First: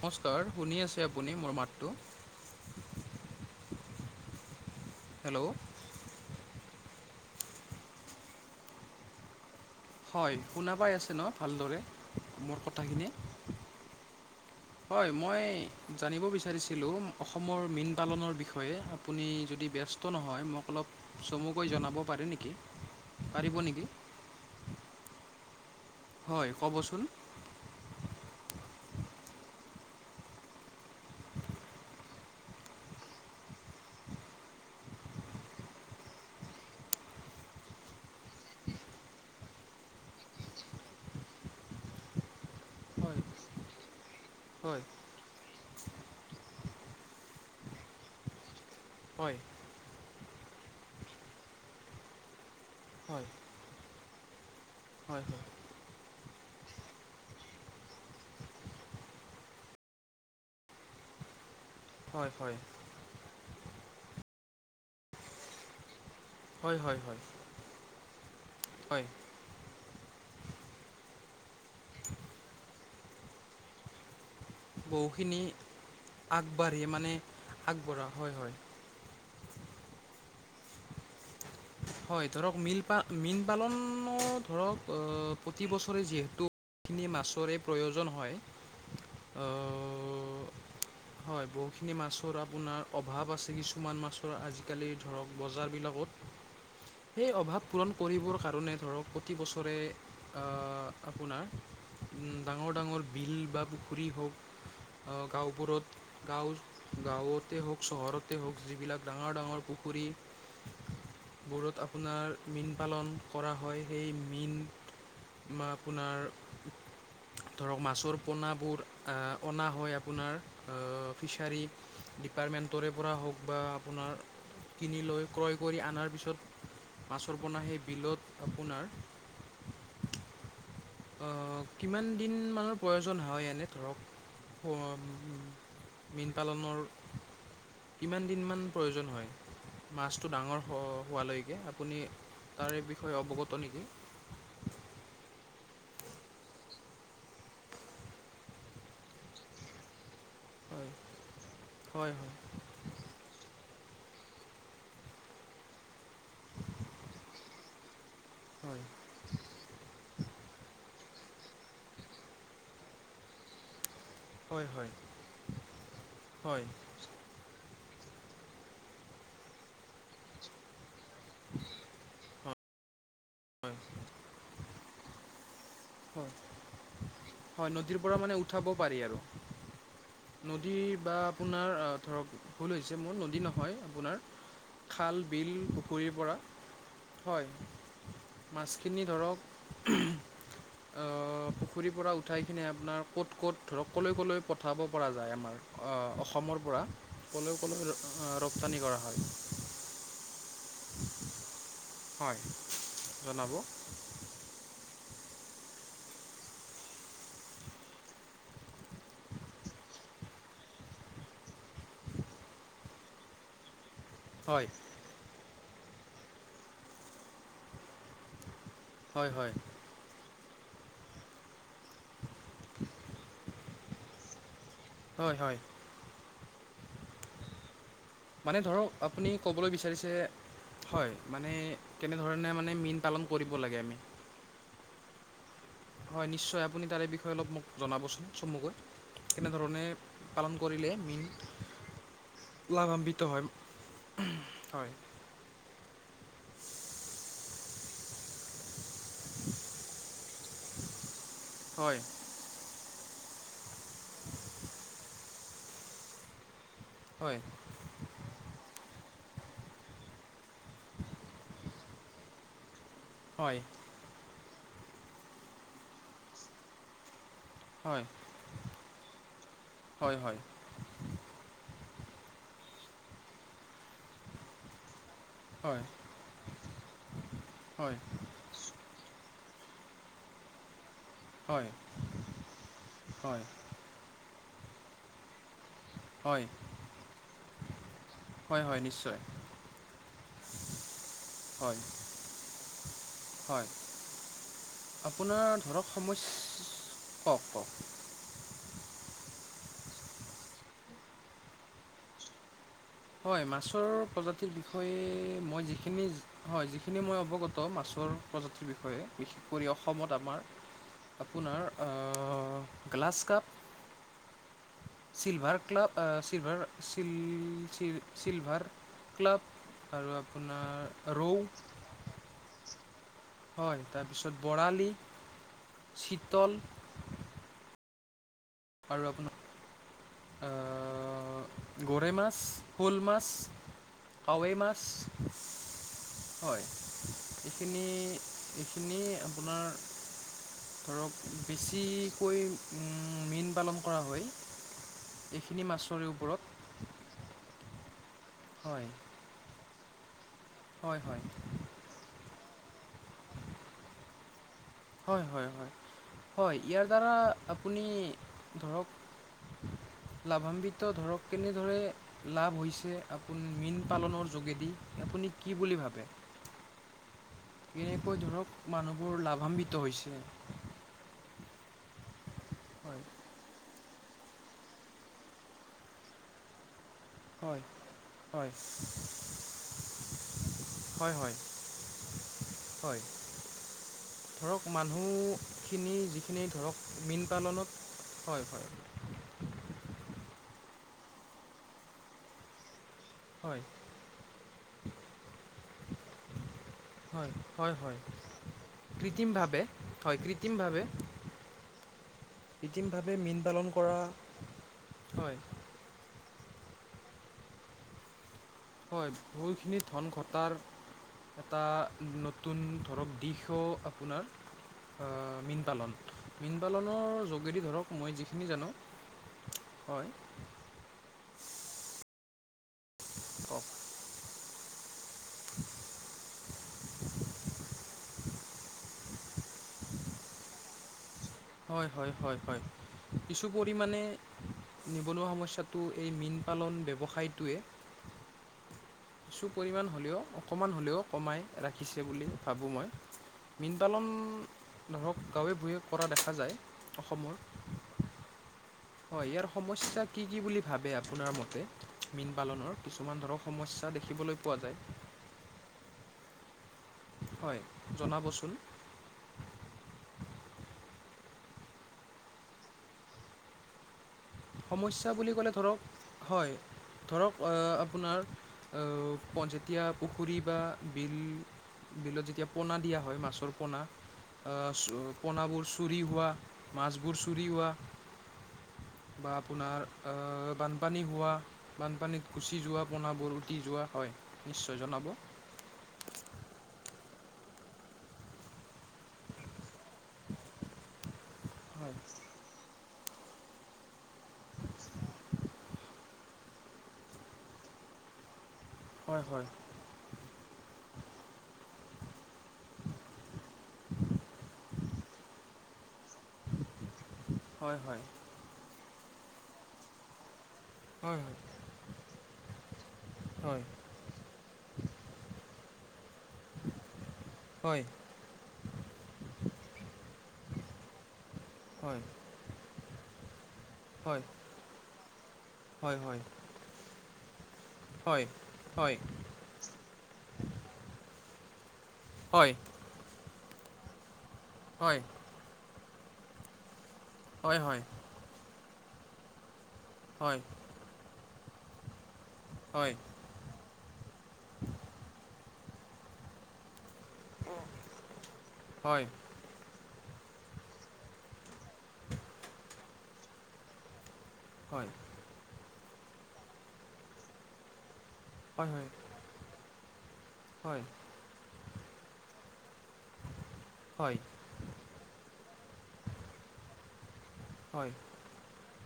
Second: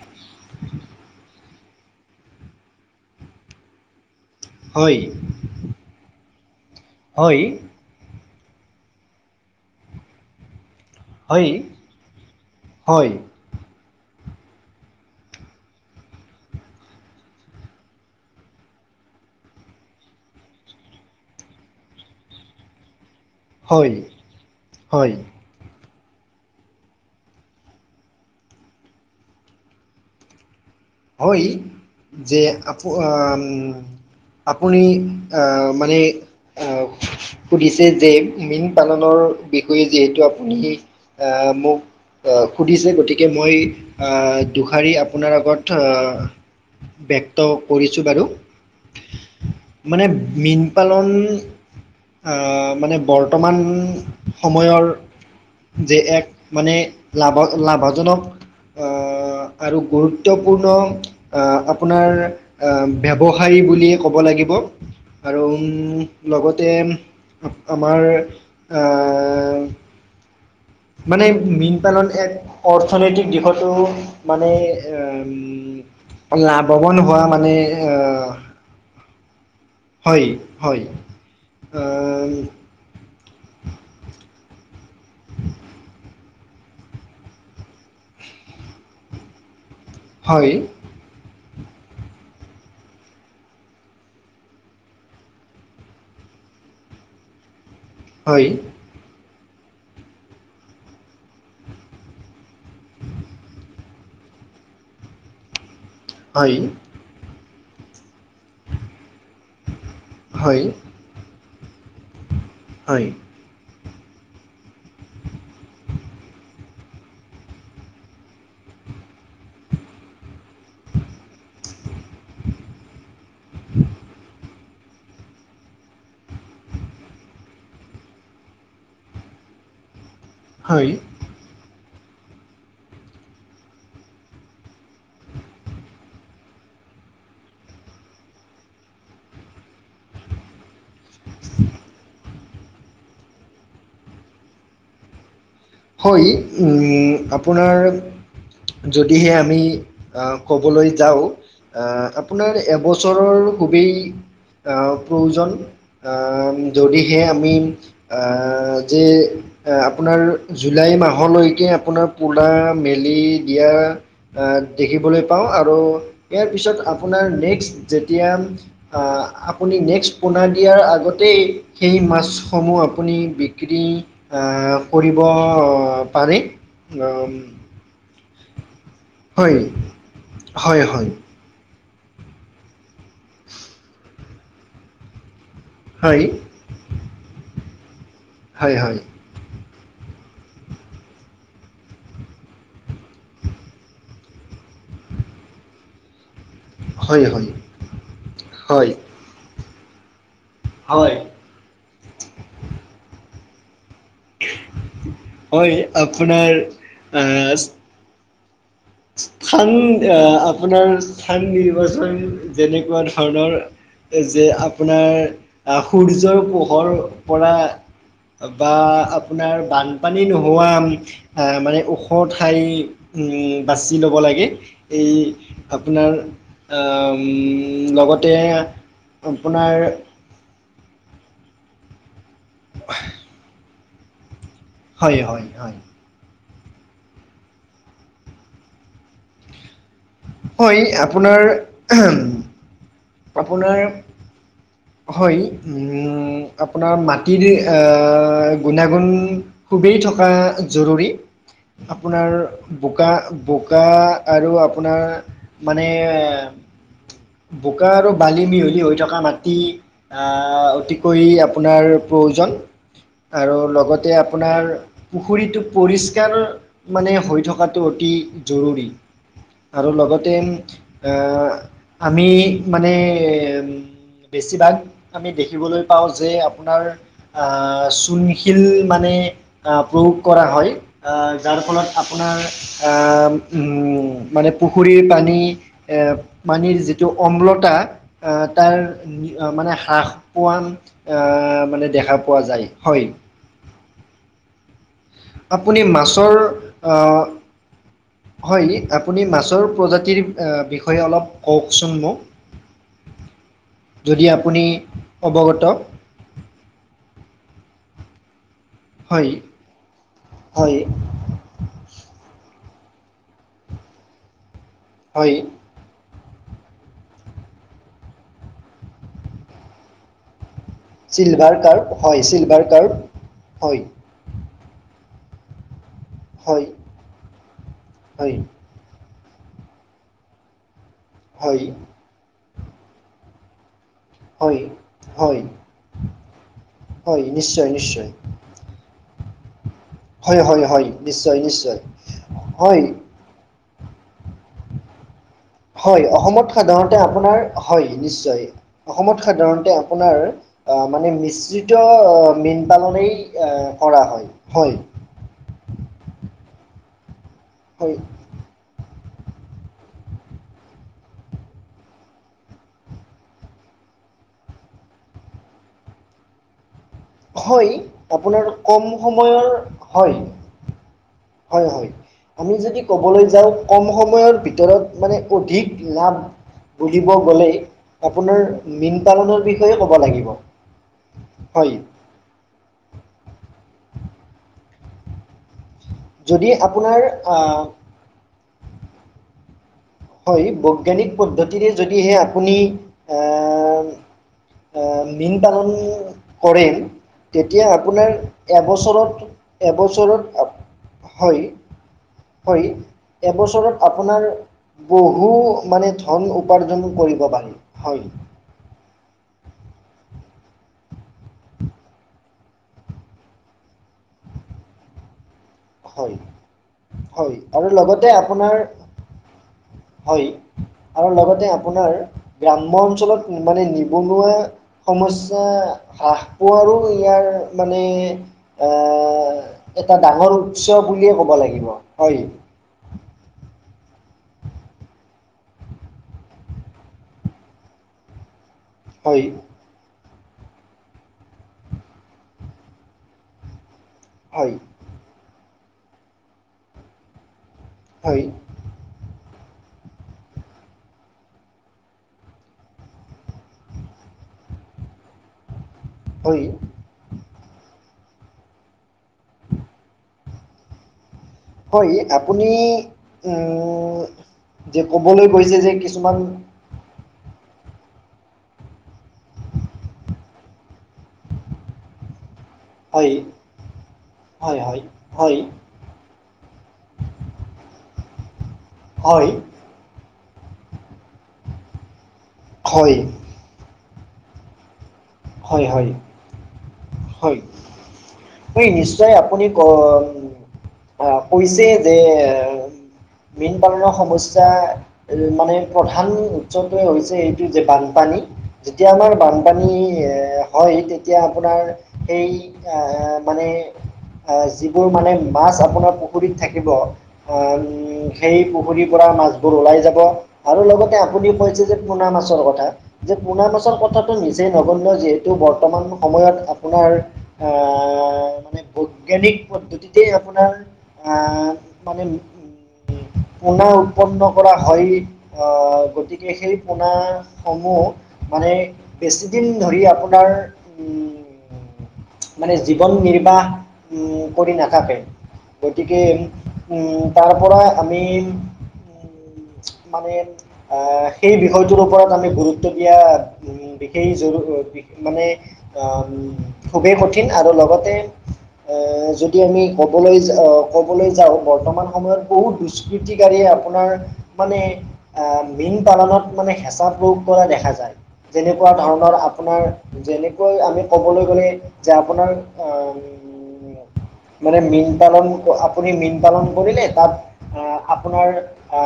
নমস্কাৰ, শুনি আছে আপুনি মোৰ মাতটো? [inaudible] হয়। হেল্ল'। হয়। হয় কোনা পাই আছে ন হয় ভালদৰে মোৰ কথাখিনি? হয় হয়, মই জানিব বিচাৰিছিলোঁ অসমৰ মীন পালনৰ বিষয়ে। আপুনি যদি ব্যস্ত নহয় মোক অলপ চমুকৈ জনাব পাৰে নেকি? পাৰিব নেকি হয়, হয়। হয়, ক'বচোন। হয় যে আপো আপুনি আ মানে আ সুধিছে যে মীন পালনৰ বিষয়ে যিহেতু আপুনি আ মোক সুধিছে, হয় গতিকে মই আ হয় দুষাৰি আপোনাৰ আগত আ ব্যক্ত কৰিছোঁ বাৰু। হয়। মানে মীন পালন আ মানে হয় বৰ্তমান সময়ৰ হয়, হয়। যে এক মানে লাভ লাভজনক আ আৰু গুৰুত তপূৰ্ণ আ আপোনাৰ হয় আ ব্যৱসায়ী বুলিয়ে ক'ব লাগিব আৰু উম লগতে হয় হয় হয় আমাৰ আ হয় মানে মীন পালন এক অৰ্থনৈতিক দিশতো মানে বহুখিনি উ লাভৱান হোৱা মানে আগবঢ়া হয়, হয়। হয়, হয়। হয়, ধৰক মীন পা মীন পালনো ধৰক অ প্ৰতিবছৰে যিহেতু খিনি মাছৰে প্ৰয়োজন হয়। অ হয় হয়, বহুখিনি মাছৰ আপোনাৰ অভাৱ আছে, কিছুমান মাছৰ আজি-কালি ধৰক বজাৰবিলাকত। সেই অভাৱ পূৰণ কৰিবৰ হয় কাৰণে ধৰক প্ৰতিবছৰে আ আপোনাৰ ডাঙৰ ডাঙৰ বিল বা পুখুৰী হওঁক অ গাঁওবোৰত গাঁও হয় গাঁৱতে হওঁক, চহৰতে হওঁক যিবিলাক ডাঙৰ ডাঙৰ পুখুৰী হয়। বোৰত আপোনাৰ মীন হয় পালন কৰা হয়। সেই মীন মা আপোনাৰ ধৰক মাছৰ পোনাবোৰ আ অনা হয় আপোনাৰ। অ ফিছাৰী ডিপাৰ্টমেণ্টৰে পৰা হওঁক বা আপোনাৰ কিনি লৈ ক্ৰয় কৰি আনাৰ পিছত মাছৰ পোনা সেই বিলত আপোনাৰ হয়। অ, কিমান দিন মানৰ প্ৰয়োজন হয় এনে ধৰক? [unintelligible] মীন পালনৰ কিমান দিনমান প্ৰয়োজন হয় মাছটো ডাঙৰ হ হোৱালৈকে আপুনি তাৰে বিষয়ে অৱগত নেকি? হয়, উ আপোনাৰ যদিহে আমি আ ক'বলৈ হয় যাও আ হয় হয় আপোনাৰ এ এবছৰৰ খুবেই আ প্ৰয়োজন। আ যদিহে আমি আ হয় যে আপোনাৰ জুলাই মাহলৈকে আপোনাৰ পোলা মেলি দিয়া আ হয় হয় দেখিবলৈ পাওঁ আৰু ইয়াৰ হয় পিছত আ আপোনাৰ নেক্স যেতিয়া আ আপুনি নেক্স পোনা দিয়াৰ আগত তেই সেই মাছসমূহ আপুনি বিক্ৰী আ কৰিব হয়, পাৰে হয় নদীৰ পৰা মানে উ উঠাব পাৰি আৰু হয় নদী হয় হয় বা আপোনাৰ ধৰক ভুল হৈছে মোৰ। নদী নহয় আপোনাৰ। খাল, বিল পুখুৰীৰ হয় পৰা। হয়, হয় হয় মাছখিনি ধৰক অ পুখুৰীৰ পৰা উঠাই কিনে আপোনাৰ ক'ত ক'ত ধৰক ক'লৈ, ক'লৈ পঠাব পৰা যায়, আমাৰ আ অসমৰ পৰা হয় হয় ক'লৈ ক'লৈ আ ৰপ্তানি কৰা হয়? হয়। হয়, জনাব। হয়, আপোনাৰ আচ স্থান আ আপোনাৰ স্থান নিৰ্বাচন যেনেকুৱা ধৰণৰ যে হয় আপোনাৰ আ সূৰ্যৰ পোহৰ পৰা বা হয় হয় আপোনাৰ বান পানী নোহোৱা আ মানে ওখ ঠাই ও বাচি ল'ব লাগে। এই হয় হয় আপোনাৰ আ উম লগত মানে ধৰক আপুনি ক'বলৈ বিচাৰিছে হয়, মানে কেনেধৰণে মানে মীন পালন কৰিব লাগে আমি? হয়, হয়, হয়। হয়, নিশ্চয় আপুনি তাৰে বিষয়ে অলপ মোক জনাবচোন চমুকৈ। কেনেধৰণে পালন হয়, কৰিলে মীন আপোনাৰ [unintelligible] লাভান্বিত হয়। আপোনাৰ হয়। হয়, উ আপোনাৰ মাটিৰে আ গুণাগুণ খুবেই থকা জৰুৰী। হয় আপোনাৰ বোকা, বোকা আৰু আপোনাৰ মানে হয়। বোকা আৰু বালি মিহলি হৈ থকা মাট টি আ অতিকৈ আপোনাৰ প্ৰয়োজন আৰু হয় লগতে আ আপোনাৰ পুখুৰীটো পৰিষ্কাৰ মানে হৈ থকাত টো অতি জৰুৰী আৰু হয় হয় হয় হয় লগতে আ আমি মানে বেছিভাগ আমি হয় দেখিবলৈ পাওঁ যে আপোনাৰ আ হয় চুনী শিল মানে প্ৰয়োগ কৰা হয়। আ যাৰ ফলত আপোনাৰ আ হয় উম, মানে পুখুৰীৰ পানী এ হয় পানীৰ যিটো অম্লটা, আ হয় তাৰ হয় নিশ্চয় মানে হ্ৰাস পোৱান আ হয় মানে দেখা পোৱা যায়, হয়। হয়, আপোনাৰ আপুনি ধৰক সমইছ, মাছৰ আহ কওঁক-কওঁক। হয় নি, আপুনি মাছৰ প্ৰজাতিৰ এ বিষয়ে অলপ কওঁকচোন মোক। হয়, মাছৰ যদি প্ৰজাতিৰ আপুনি বিষয়ে মই অৱগত যিখিনি হয়, যিখিনি মই অৱগত, মাছৰ প্ৰজাতিৰ বিষয়ে, হয় বিশেষ কৰি অসমত আমাৰ হয় আপোনাৰ অ গ্লাছ কাপ, হয় চিলভাৰ ক্লাপ অ', ছিলভাৰ চিল চিল চিলভাৰ ক্লাপ আৰু আপোনাৰ ৰৌ চিলভাৰ কাৰ্প হয়, চিলভাৰ কাৰ্প, হয়। তাৰপিছত বৰালি, চিতল। হয় হয়। আৰু আপোন হয় অ', গৰৈ মাছ, শ'ল মাছ। কাৱৈ হয় মাছ, হয় হয়, হয় নিশ্চয় এইখিনি, নিশ্চয় এই খিনি আপোনাৰ হয় হয় হয় ধৰক, নিশ্চয় নিশ্চয় বেছিকৈ হয় উম উম, মীন পালন কৰা হয়। এইখিনি হয়, মাছৰে ওপৰত অসমত সাধাৰণ তে আপোনাৰ হয়, নিশ্চয়, হয় অসমত সাধাৰণতে আপোনাৰ হয় মানে হয় মিশ্ৰিত ত মীন পালনেই এ কৰা হয়, হয়। হয় হয়- হয়-হয়, ইয়াৰ দ্বাৰা আপুনি হয় ধৰক লাভান্বিত ধৰক কেনেদৰে লাভ হৈছে আপু, মীন পালনৰ যোগেদি, আপুনি কি বুলি ভাবে। হয় কেনেকৈ আপোনাৰ ধৰক কম মানুহবোৰ সময়ৰ লাভান্বিত হৈছে। হয় হয়- হয়, আমি যদি হয় ক'বলৈ যাওঁ কম সময়ৰ ভিতৰত মানে অধিক লাভ বুুলিব গ'লেই হয় আপোনাৰ হয় মীন পালনৰ বিষয়ে ক'ব লাগিব। হয়- হয়। হয়, ধৰক মানুহ খিনি যিখিনি যদি ধৰক আপোনাৰ মীন আহ পালনত, হয়- হয়। হয়, বৈজ্ঞানিক পদ্ধতিৰে যদিহে আপুনি হয়। আ মীন পালন কৰিম হয় তেতিয়া হয় হয় আপোনাৰ কৃত্ৰিমভাৱে হয় এবছৰত-এবছৰত কৃত্ৰিমভাৱে হয়-হয়, কৃত্ৰিমভাৱে মীন পালন এবছৰত কৰা আপোনাৰ বহু হয় মানে ধন উপাৰ্জন কৰিব পাৰি, হয়। হয়, বহুতখিনি ধন ঘটাৰ এটা নতুন ধৰক দিশো আপোনাৰ, অ', মীন পালন, হয় মীন পালনৰ হয় যোগেদি আৰু ধৰক লগতে মই যিখিনি আপোনাৰ জানো হয় আৰু লগতে আপোনাৰ গ্ৰাম্য অঞ্চলত কওক মানে নিবনুৱা সমস্যা হ্ৰাস পোৱাৰো ইয়াৰ মানে আ এটা ডাঙৰ উৎস বুলিয়ে ক'ব লাগে হয়, হয়, হয়, হয়। কিছু পৰিমাণে নিবনুৱা সমস্যাটো এই মীন পালন ব্যৱসায়টোৱে হয়। কিছু পৰিমাণ হ'লেও অকণমান হ'লেও কমাই ৰাখিছে বুলি ভাবোঁ মই। মীন পালন হয় ধৰক গাঁৱে-ভূঞে কৰা দেখা যায় অসমৰ। হয়। হয়, ইয়াৰ সমস্যা কি কি বুলি ভাবে আপোনাৰ মতে? মীন পালনৰ কিছুমান ধৰক সমস্যা দেখিবলৈ পোৱা যায়। হয়। হয়, জনাবচোন। হয়, আপুনি ও যে সমস্যা ক'বলৈ বুলি ক'লে গৈছে যে ধৰক কিছুমান হয় ধৰক আ আপোনাৰ আ পন যেতিয়া পুখুৰী বা বিল বিলত যেতিয়া পোনা দিয়া হয়, মাছৰ পোনা আ হয় হয় চোও হয় পোনাবোৰচো চুৰি হোৱা মাছবোৰ চুৰি হোৱা হয় বা আপোনাৰ আ বানপানী হোৱা বানপানীত গুচি যোৱা হয় পোনাবোৰ উটি যোৱা, হয় নিশ্চয় জনাব। হয়, হয়। হয়, [unintelligible] নিশ্চয় আপুনি ক আ কৈছে যে হয় মীন পালনৰ সমস্যা মানে প্ৰধান উৎচৱটোৱে হৈছে এইটো যে বানপানী। যেতিয়া আমাৰ হয় হয় বানপানী [unintelligible] হয়, তেতিয়া আপোনাৰ সেই আ মানে আ যিবোৰ মানে মাছ আপোনাৰ পুখুৰীত থাকিব অ উম হয় হয় সেই পুখুৰীৰ পৰা মাছবোৰ ওলাই যাব আৰু লগ তে হয় হয় আপুনি কৈছে যে পোনা মাছৰ কথা যে পোনা হয় মাছৰ কথাটো নিজে নগন্য যিহেতু বৰ্তমান সময়ত আপোনাৰ হয়। আ মানে বৈজ্ঞানিক পদ্ধতিতেই আপোনাৰ আ হয় মানে হয় পোনা উৎপন্ন হয় কৰা হয়। আ হয় হয় গতিকে সেই পোনা সমূহ হয় মানে হয় বেছিদিন ধৰি আপোনাৰ ও হয় মানে জীৱন নিৰ্বাহ উ কৰি হয় নাথাকে। গতিকে উ তাৰ পৰা হয় আমি উ মানে হয় আ সেই বিষয়টোৰ ওপৰত আমি গুৰুত্ব হয় দিয়া উম দেখ সেই জৰু বি মানে আম খুবেই কঠিন আৰু লগতে অ হয় যো দি আমি ক'বলৈ যা আ ক'বলৈ যাওঁ বৰ্তমান সময়ত বহুত দুষ্কৃতিকাৰীয়ে আপোনাৰ মানে হয় আ মীন পালনত মানে হেঁচা প্ৰয়োগ কৰা দেখা যায়। হয় তেনেকুৱা ধৰণৰ আপোনাৰ যেনে কৈ আমি হয় ক'বলৈ গ'লে যে আপোনাৰ অ হয় ওম মানে মীন পালন আপুনি মীন পালন কৰিলে তাত আ হয় আপোনাৰ আ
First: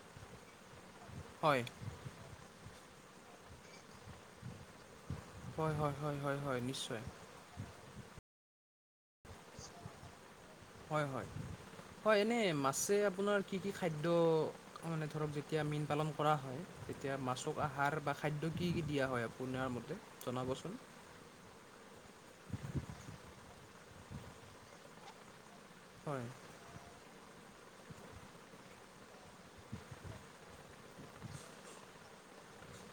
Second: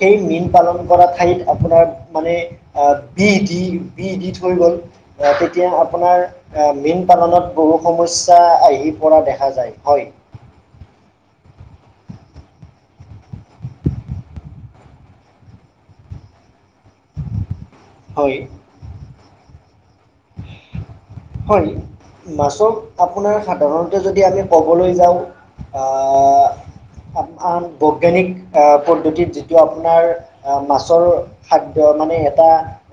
সেই মীন পালন কৰা ঠাইত হয় আপোনাৰ মানে আ বিহ দি বিহ দি থৈ গ'ল। আ তেতিয়া হয় হয় হয় হয় আপোনাৰ হয় হয় আ মীন নিশ্চয় পালনত বহু সমস্যা আহি পৰা দেখা যায়। হয়। হয়, হয়। হয়, এনে মাছে আপোনাৰ কি কি খাদ্য মানে ধৰক যেতিয়া মীন পালন কৰা হয় তেতিয়া মাছক আহাৰ বা হয় খাদ্য কি কি দিয়া হয় আপোনাৰ মতে জনাবচোন। হয়, মাছক আপোনাৰ সাধাৰণতে যদি আমি ক'বলৈ যাওঁ আ হয় আন আন বৈজ্ঞানিক আ পদ্ধতিত যিটো আপোনাৰ আ মাছৰ খাদ্য মানে এটা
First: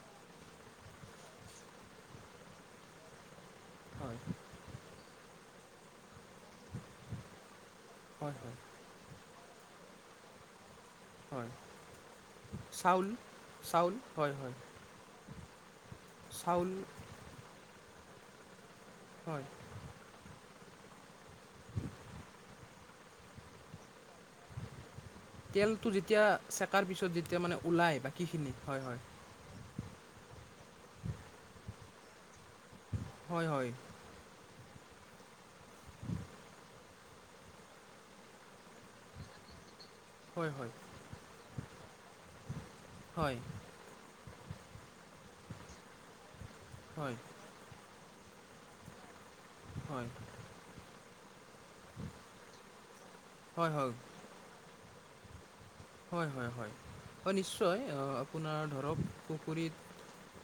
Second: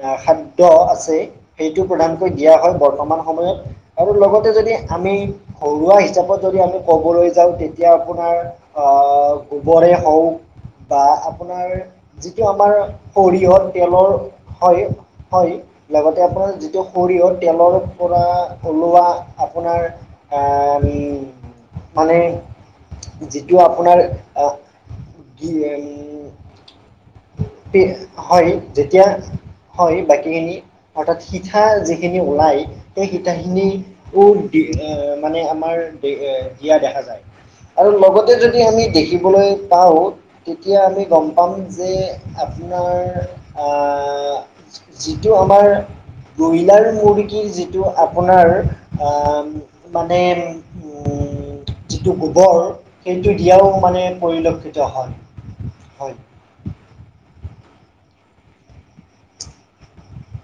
আ খাদ্য আছে। সেইটো প্ৰধানকৈ দিয়া হয় বৰ্তমান সময়ত আৰু হয় লগতে যদি আমি ঘৰুৱা হিচাপত যদি আমি ক'বলৈ যাওঁ তে তিয়া আপোনাৰ হয় হয় আ, গোবৰে হওঁক বা হয় আপোনাৰ যিটো আমাৰ চাউল সৰিয়হ তেলৰ, হয় হয়, লগতে আপোনাৰ চাউল যিটো সৰিয়হ তেলৰ পৰা ওলোৱা হয়। আপোনাৰ আ উম মানে যিটো আপোনাৰ অ কি তেলটো যেতিয়া চেকাৰ পিছত যেতিয়া উম মানে কি ওলায় হয়, বাকীখিনি হয় যেতিয়া হয়, বাকীখিনি অৰ্থাৎ সিঠা যিখিনি ওলাই সেই হয় সিটাখিনি হয় উক দি এ মানে আমাৰ দে দিয়া দেখা যায়। আৰু লগতে যদি আমি দেখিবলৈ পাওঁ হয় হয় তেতিয়া আমি গম পাম যে আপোনাৰ হয় আ যিটো আমাৰ ব্ৰইলাৰ হয় মুৰ্গী যি যিটো আপোনাৰ আ হয় মানে উম যিটো গোবৰ সেইটো দিয়াও হয় হয় মানে পৰিলক্ষিত হয়। হয়, হয়, হয়। হয়, নিশ্চয় আপোনাৰ ধৰক পুখুৰীত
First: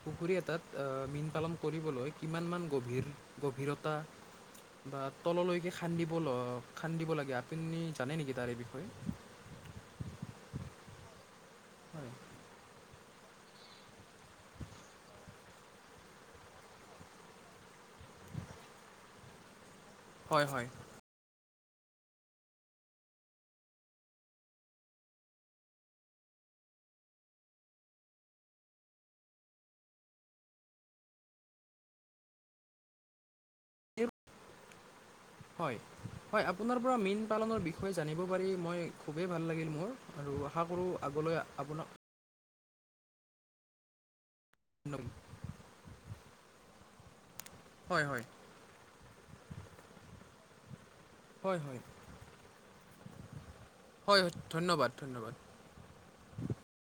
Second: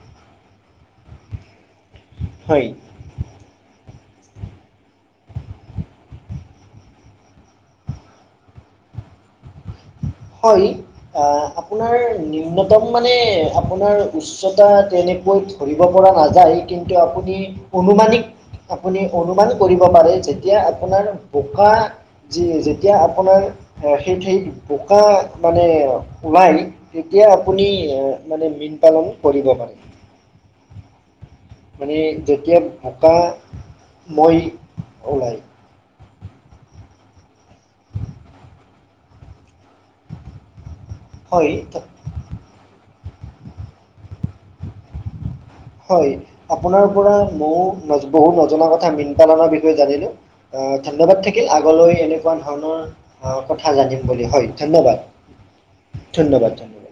পুখুৰী এটাত আ মীন পালন কৰিবলৈ কিমানমান হয় গভীৰ গভীৰতা বা তললৈকে খান্দিব ল খান্দিব লাগে আপুনি জানে নেকি তাৰে বিষয়ে? হয়, আ আপোনাৰ হয়, নিম্ন তম মানে আপোনাৰ উচ্চতা তেনেকৈ ধৰিব পৰা নাযায়, কিন্তু আপুনি অনুমানিক আপুনি অনুমান কৰিব পাৰে। হয়, যেতিয়া হয়। আপোনৰ বোকা যি যেতিয়া আপোনাৰ সেই ঠাইত বো কা মানে ওলাই তেতিয়া আপুনি মানে মীন পালন কৰিব পাৰে। মানে যেতিয়া এই- বোকাময় ওলায়। হয়। হয়, আপোনাৰ পৰা মীন পালনৰ বিষয়ে জানিব পাৰি মই খুবেই ভাল লাগিল মোৰ। আৰু আশা কৰো আগলৈ হয় আপোনাক [unintelligible] হয়, আপোনাৰ পৰা মও হয়, নজ হয়, বহু নজনা কথা মীন পালনৰ বিষয়ে জানিলো। আ ধন্যবাদ থাকিল। হয়, হয়, আগলৈ এনেকুৱা ধৰণৰ আ কথা জানিম বুলি। হয়, ধন্যবাদ, ধন্যবাদ। ধন্যবাদ